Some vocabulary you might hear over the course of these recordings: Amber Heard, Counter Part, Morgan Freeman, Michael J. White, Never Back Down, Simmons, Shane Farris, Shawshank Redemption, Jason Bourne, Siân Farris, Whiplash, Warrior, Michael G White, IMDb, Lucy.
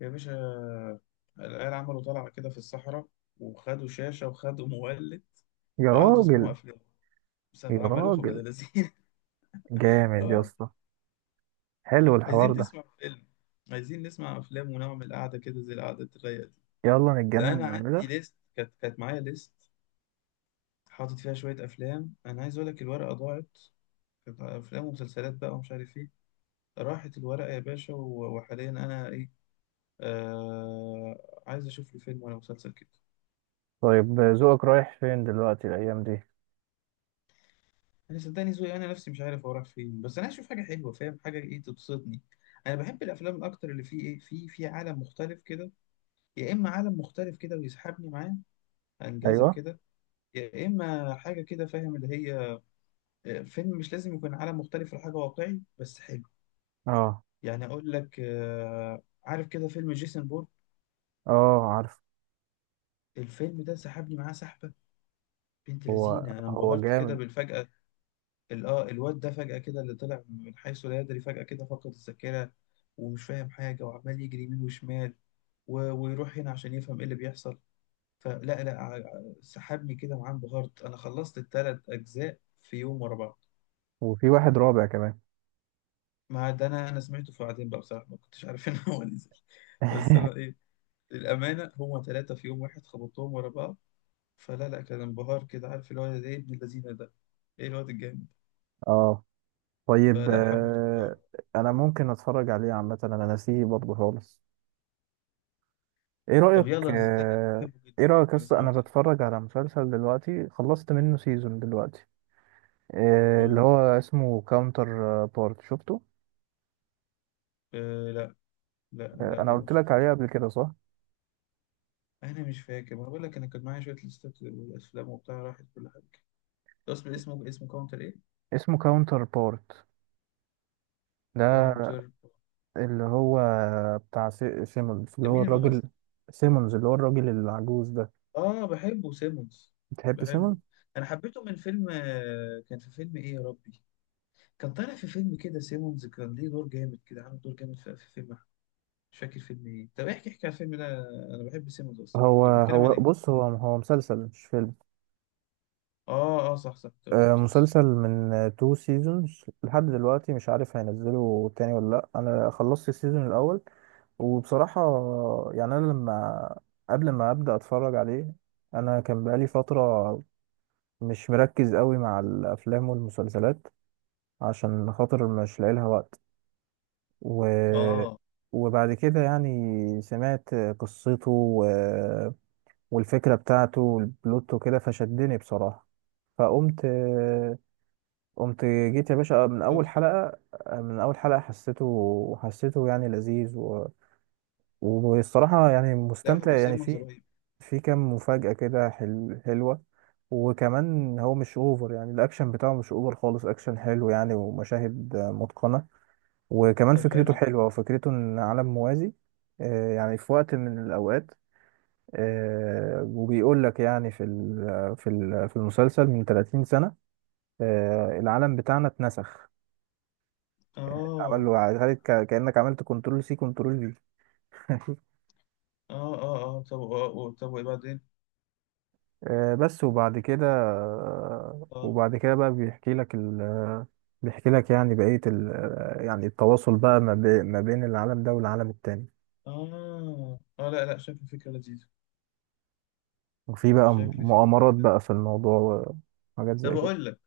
يا باشا، العيال عملوا طلعة كده في الصحراء، وخدوا شاشة وخدوا مولد، يا وقعدوا يسمعوا راجل. أفلام، بس يا عملوها ولاد راجل، لذين. جامد يا اه، اسطى. حلو الحوار عايزين ده. نسمع فيلم، عايزين نسمع أفلام ونعمل قعدة كده زي القعدة الرايقة دي. يلا ده نتجنن أنا عندي نعملها. ليست، كانت معايا ليست حاطط فيها شوية أفلام. أنا عايز أقول لك الورقة ضاعت، كانت أفلام ومسلسلات بقى ومش عارف إيه. راحت الورقة يا باشا، و- وحاليا أنا إيه، عايز أشوف لي فيلم ولا مسلسل كده. طيب، ذوقك رايح فين دلوقتي الايام دي؟ انا صدقني ذوقي، انا نفسي مش عارف هو رايح فين، بس انا هشوف حاجه حلوه، فاهم؟ حاجه ايه؟ تبسطني. انا بحب الافلام اكتر اللي فيه ايه، في عالم مختلف كده. يا اما عالم مختلف كده ويسحبني معاه، انجذب ايوه. كده. يا اما حاجه كده فاهم اللي هي. فيلم مش لازم يكون عالم مختلف ولا حاجه، واقعي بس حلو. اه. يعني اقول لك، عارف كده فيلم جيسون بورن؟ اه، عارف. الفيلم ده سحبني معاه سحبه، بنت هو لذينه. انا هو انبهرت كده جامد. بالفجأة. الواد ده فجأة كده، اللي طلع من حيث لا يدري، فجأة كده فقد الذاكرة، ومش فاهم حاجة وعمال يجري يمين وشمال، و- ويروح هنا عشان يفهم ايه اللي بيحصل. فلا لا، سحبني كده معاه. انبهرت، انا خلصت الثلاث اجزاء في يوم ورا بعض. وفي واحد رابع كمان. ما ده انا سمعته في بعدين بقى بصراحة، ما كنتش عارف ان هو نزل. بس انا ايه، للأمانة هما ثلاثة في يوم واحد خبطتهم ورا بعض. فلا لا، كان انبهار كده. عارف الواد ده ايه؟ ابن اللذينة ده، ايه الواد الجامد. اه. طيب، فلا حبيته. انا ممكن اتفرج عليه عامه، انا ناسيه برضه خالص. ايه طب رايك؟ يلا، انا صدقني بحبه جدا. ايه رايك يا كان اسطى؟ اسمعه انا تاني. بتفرج على مسلسل دلوقتي، خلصت منه سيزون دلوقتي. اللي قول. هو اسمه كاونتر بارت، شفته؟ آه لا، لا لا انا ده ما قلت لك شفتوش. عليه قبل كده، صح؟ انا مش فاكر. ما أنا بقول لك انا كان معايا شويه ليستات والافلام وبتاع، راحت كل حاجه. اصل اسمه كاونتر ايه؟ اسمه كاونتر بارت ده، كاونتر. اللي هو بتاع سيمونز، اللي هو مين الراجل. الممثل؟ سيمونز اللي هو الراجل العجوز ده. اه، بحبه سيمونز، بتحب بحبه. سيمونز؟ انا حبيته من فيلم، كان في فيلم ايه يا ربي. كان طالع في فيلم كده، سيمونز كان ليه دور جامد كده، عامل دور جامد في فيلم. مش فاكر فيلم ايه. طب احكي احكي على الفيلم ده، انا بحب سيمونز اصلا. هو ده بيتكلم عن هو ايه؟ بص، هو مسلسل مش فيلم. اه اه، صح صح، قلت مسلسل. مسلسل من تو سيزونز لحد دلوقتي، مش عارف هينزله تاني ولا لا. انا خلصت السيزون الاول، وبصراحة يعني أنا لما قبل ما أبدأ أتفرج عليه، أنا كان بقالي فترة مش مركز قوي مع الأفلام والمسلسلات عشان خاطر مش لاقي لها وقت. و... اه وبعد كده يعني سمعت قصته، والفكرة بتاعته والبلوت وكده فشدني بصراحة. فقمت قمت، جيت يا باشا من أول شفته. حلقة. من أول حلقة حسيته يعني لذيذ. و... والصراحة يعني لا، مستمتع هو يعني، سيمونز في رهيب. في كام مفاجأة كده حلوة. وكمان هو مش اوفر، يعني الاكشن بتاعه مش اوفر خالص، اكشن حلو يعني، ومشاهد متقنة. وكمان طب فكرته حلو. حلوة، وفكرته إن عالم موازي. يعني في وقت من الأوقات، وبيقول لك يعني في المسلسل من 30 سنة العالم بتاعنا اتنسخ. عمل اه له، عملت كأنك عملت كنترول سي كنترول في. اه اه اه، طب، طب وايه بعدين؟ بس. وبعد كده، اه وبعد كده بقى بيحكي لك بيحكي لك يعني بقية ال... آه، يعني التواصل بقى ما بين العالم ده والعالم التاني. اه اه، لا لا، شكل فكرة لذيذة. وفي بقى شكل فكرة مؤامرات لذيذة. بقى في الموضوع، وحاجات طب زي اقول لك،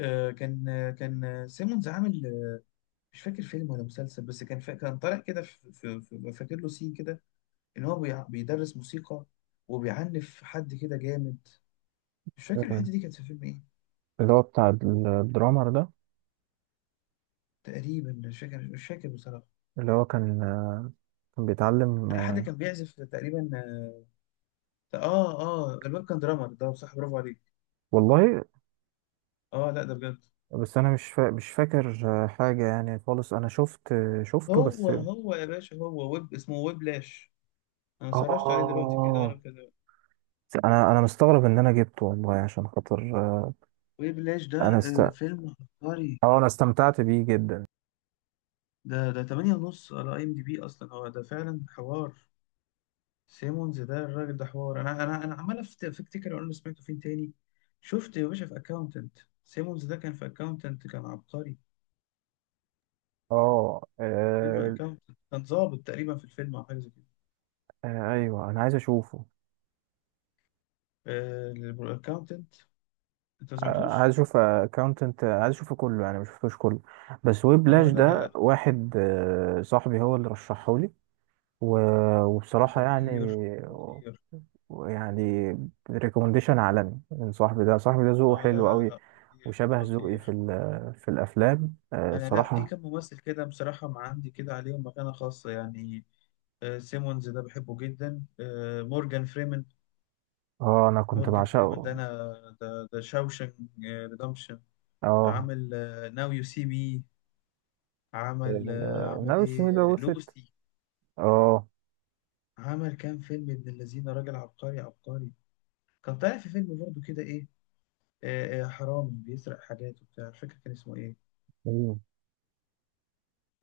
كان، كان، سيمونز عامل، مش فاكر فيلم ولا مسلسل، بس كان طالع كده فاكر له سين كده، ان هو بيدرس موسيقى وبيعنف حد كده جامد. مش فاكر الحتة كده، دي كانت في فيلم ايه. اللي هو بتاع الدرامر ده، تقريبا مش فاكر بصراحة. اللي هو كان كان بيتعلم لا، حد كان بيعزف تقريبا. اه اه، الواد كان درامر ده، صح، برافو عليك. والله. اه لا ده بجد. بس انا مش فاكر حاجه يعني خالص. انا شفت شفته بس. هو يا باشا، هو ويب، اسمه ويبلاش. انا سرشت عليه دلوقتي كده، وانا اه، كده، انا مستغرب ان انا جبته والله، عشان خاطر ويبلاش ده انا است... فيلم عبقري. اه انا استمتعت بيه جدا. ده 8 ونص على IMDB، اصلا هو ده فعلا حوار. سيمونز ده الراجل ده حوار. انا عمال افتكر اقول له، سمعته فين تاني؟ شفت يا باشا في اكاونتنت، سيمونز ده كان في اكاونتنت كان عبقري. اه. فيلم اكاونتنت، كان ظابط تقريبا في الفيلم او حاجه زي كده، ايوه، انا عايز اشوفه. الاكاونتنت. انت ما سمعتوش؟ عايز اشوف اكاونتنت، عايز اشوفه كله يعني، مش شفتوش كله. بس اه ويبلاش لا لا ده لا، واحد صاحبي هو اللي رشحه لي. وبصراحة يعني، خطير خطير. يعني ريكومنديشن عالمي من صاحبي ده. صاحبي ده ذوقه اه لا حلو لا لا قوي، لا، خطير وشبه ذوقي خطير. في الافلام انا، لا، في صراحة. كم ممثل كده بصراحه ما عندي كده عليهم مكانه خاصه يعني. سيمونز ده بحبه جدا. مورجان فريمن. اه، انا كنت مورجان فريمن ده بعشقه. انا، ده شاوشنج ريدمشن. اه. عمل ناو يو سي مي. عمل النبي السمين ده، ايه، وصلت. لوسي. اه. عمل كام فيلم، ابن الذين، راجل عبقري عبقري. كان طالع في فيلم برضه كده ايه. حرامي بيسرق حاجات وبتاع، مش فاكر كان اسمه ايه. مم.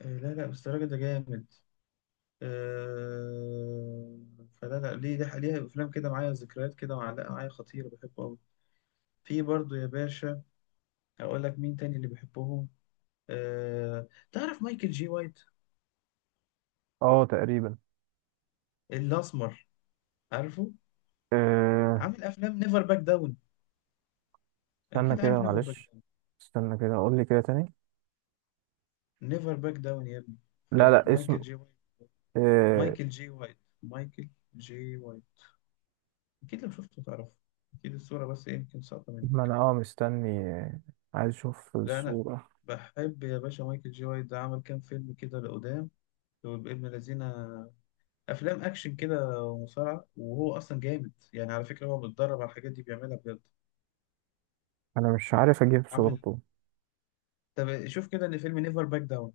لا لا، بس الراجل ده جامد. آه، فلا لا، ليه ده ليها افلام كده معايا، ذكريات كده معلقه معايا خطيره، بحبه قوي. في برضو يا باشا، اقول لك مين تاني اللي بحبهم؟ أه، تعرف مايكل جي وايت؟ اه، تقريبا. الاسمر، عارفه؟ آه، عامل افلام نيفر باك داون. استنى اكيد عارف كده نيفر باك معلش. داون. استنى كده، اقول لي كده تاني. نيفر باك داون يا ابني، لا لا، اسم. مايكل جي وايت، آه، مايكل جي وايت، مايكل جي وايت. اكيد لو شفته تعرفه، اكيد الصوره، بس إيه، يمكن ساقطه ما منك. انا اه مستني عايز اشوف لا انا، الصورة. بحب يا باشا مايكل جي وايت ده، عمل كام فيلم كده لقدام. هو ابن الذين، افلام اكشن كده ومصارعه، وهو اصلا جامد يعني، على فكره هو بيتدرب على الحاجات دي، بيعملها بجد. انا مش عارف اجيب عمل صورته. طب شوف كده، ان فيلم نيفر باك داون،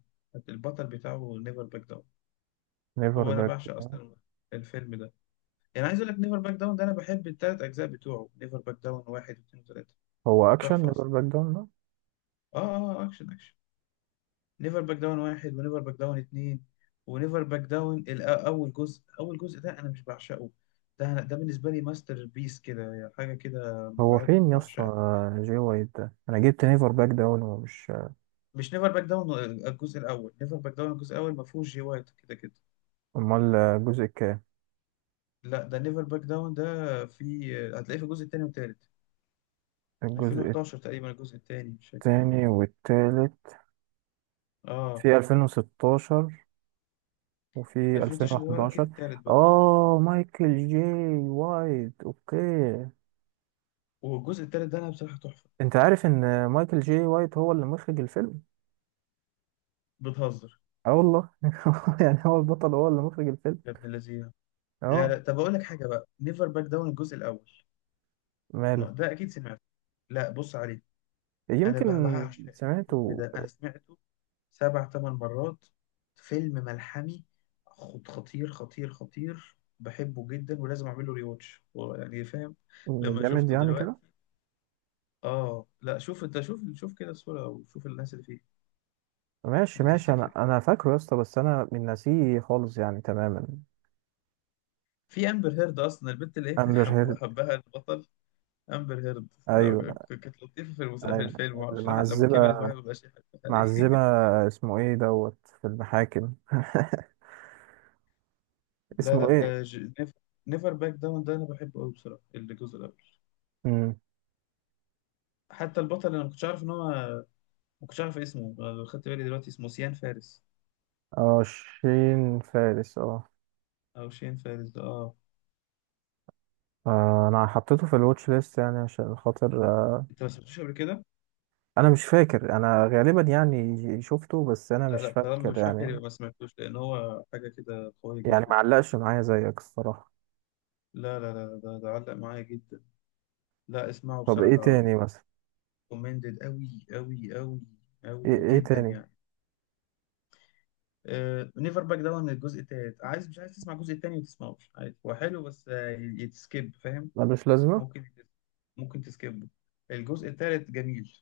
البطل بتاعه نيفر باك داون، نيفر هو انا باك بعشق داون. اصلا الفيلم ده. يعني عايز اقول لك، نيفر باك داون ده انا بحب الثلاث اجزاء بتوعه، نيفر باك داون واحد واثنين وثلاثه. هو اكشن تحفه نيفر اصلا. باك داون ده؟ اه اه، اكشن اكشن. نيفر باك داون واحد، ونيفر باك داون اتنين، ونيفر باك داون اول جزء، اول جزء ده انا مش بعشقه. ده أنا، ده بالنسبه لي ماستر بيس كده يعني، حاجه كده هو مرعبه فين يا اسطى بعشقها. جي وايت ده؟ انا جبت نيفر باك داون ومش... مش نيفر باك داون الجزء الاول. نيفر باك داون الجزء الاول ما فيهوش جي وايت كده كده. امال الجزء كام؟ لا ده نيفر باك داون ده، في هتلاقيه في الجزء التاني والتالت. الجزء 2011 تقريبا الجزء التاني، مش فاكر والله. التاني والتالت. اه، في 2016 وفي 2011 ده هو اكيد 2011. التالت بقى، اه، مايكل جي وايت. اوكي. والجزء التالت ده انا بصراحه تحفه. انت عارف ان مايكل جي وايت هو اللي مخرج الفيلم؟ بتهزر؟ اه والله يعني هو البطل هو اللي مخرج الفيلم. يا ابن اللذينه. لا اه. لا، طب اقول لك حاجه بقى، نيفر باك داون الجزء الاول، ما ماله؟ ده اكيد سمعته. لا بص عليه، انا يمكن بعشق الفيلم سمعته. ده، انا سمعته سبع ثمان مرات. فيلم ملحمي، خطير خطير خطير، بحبه جدا، ولازم اعمل له ري واتش يعني، فاهم؟ لما جامد شفته يعني كده. دلوقتي. اه لا، شوف انت، شوف شوف كده الصوره وشوف الناس اللي فيه، ماشي، ماشي. انا هتفتكر. انا فاكره يا اسطى، بس انا من ناسيه خالص يعني تماما. في امبر هيرد اصلا، البنت اللي هي كان امبر حبو هيرد. حبها البطل، امبر هيرد. ايوه. كانت لطيفه في في ايوه. الفيلم، معرفش الواحد لما كبرت معذبه، واحد مبقاش يحبها ليه. معذبه. اسمه ايه دوت في المحاكم لا اسمه لا، ايه؟ نيفر باك داون ده انا بحبه قوي بصراحه، الجزء الاول. امم حتى البطل انا ما كنتش عارف ان هو، ما كنتش عارف اسمه. أنا خدت بالي دلوقتي اسمه سيان فارس، اه، شين فارس. اه. او شين فارس ده. اه، انا حطيته في الواتش ليست يعني، عشان خاطر انت ما سمعتوش قبل كده؟ انا مش فاكر. انا غالبا يعني شفته بس انا لا مش لا، طالما فاكر مش فاكر يعني. يبقى ما سمعتوش، لان هو حاجه كده قويه يعني جدا. معلقش معايا زيك الصراحه. لا لا لا، ده علق معايا جدا. لا اسمعه طب ايه بصراحه. تاني مثلا؟ كومندد قوي قوي قوي، ايه قوي ايه جدا تاني؟ يعني. نيفر باك داون الجزء التالت، عايز مش عايز تسمع الجزء التاني، ما تسمعوش عادي، هو حلو بس يتسكيب فاهم. ملوش لازمه. ممكن ممكن تسكبه. الجزء الثالث جميل،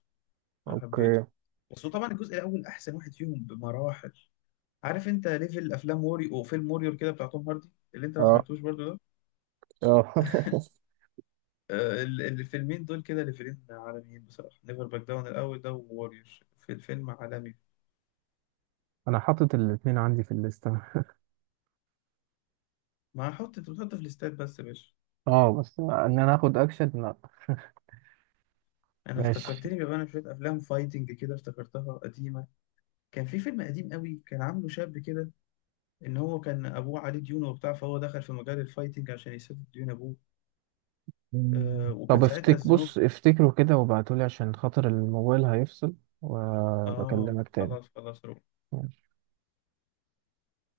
انا حبيته. اوكي. بس هو طبعا الجزء الاول احسن واحد فيهم بمراحل. عارف انت ليفل افلام ووري او فيلم ووريور كده بتاع توم هاردي، اللي انت ما اه. سمعتوش برضو ده. اه الفيلمين دول كده ليفلين عالميين بصراحه، نيفر باك داون الاول ده، ووريور، في الفيلم عالمي. انا حاطط الاتنين عندي في الليستة. ما هحط، انت بتحط في الاستاد بس يا باشا. اه بس ان انا اخد اكشن لا. انا ماشي. افتكرتني بيبقى انا شويه افلام فايتنج كده، افتكرتها قديمه. كان في فيلم قديم قوي، كان عامله شاب كده، ان هو كان ابوه عليه ديون وبتاع، فهو دخل في مجال الفايتنج عشان يسدد ديون ابوه. وكان طب ساعتها افتك، الذنوب. بص افتكروا كده وابعتولي عشان خاطر الموبايل هيفصل، اه، وبكلمك خلاص تاني. خلاص.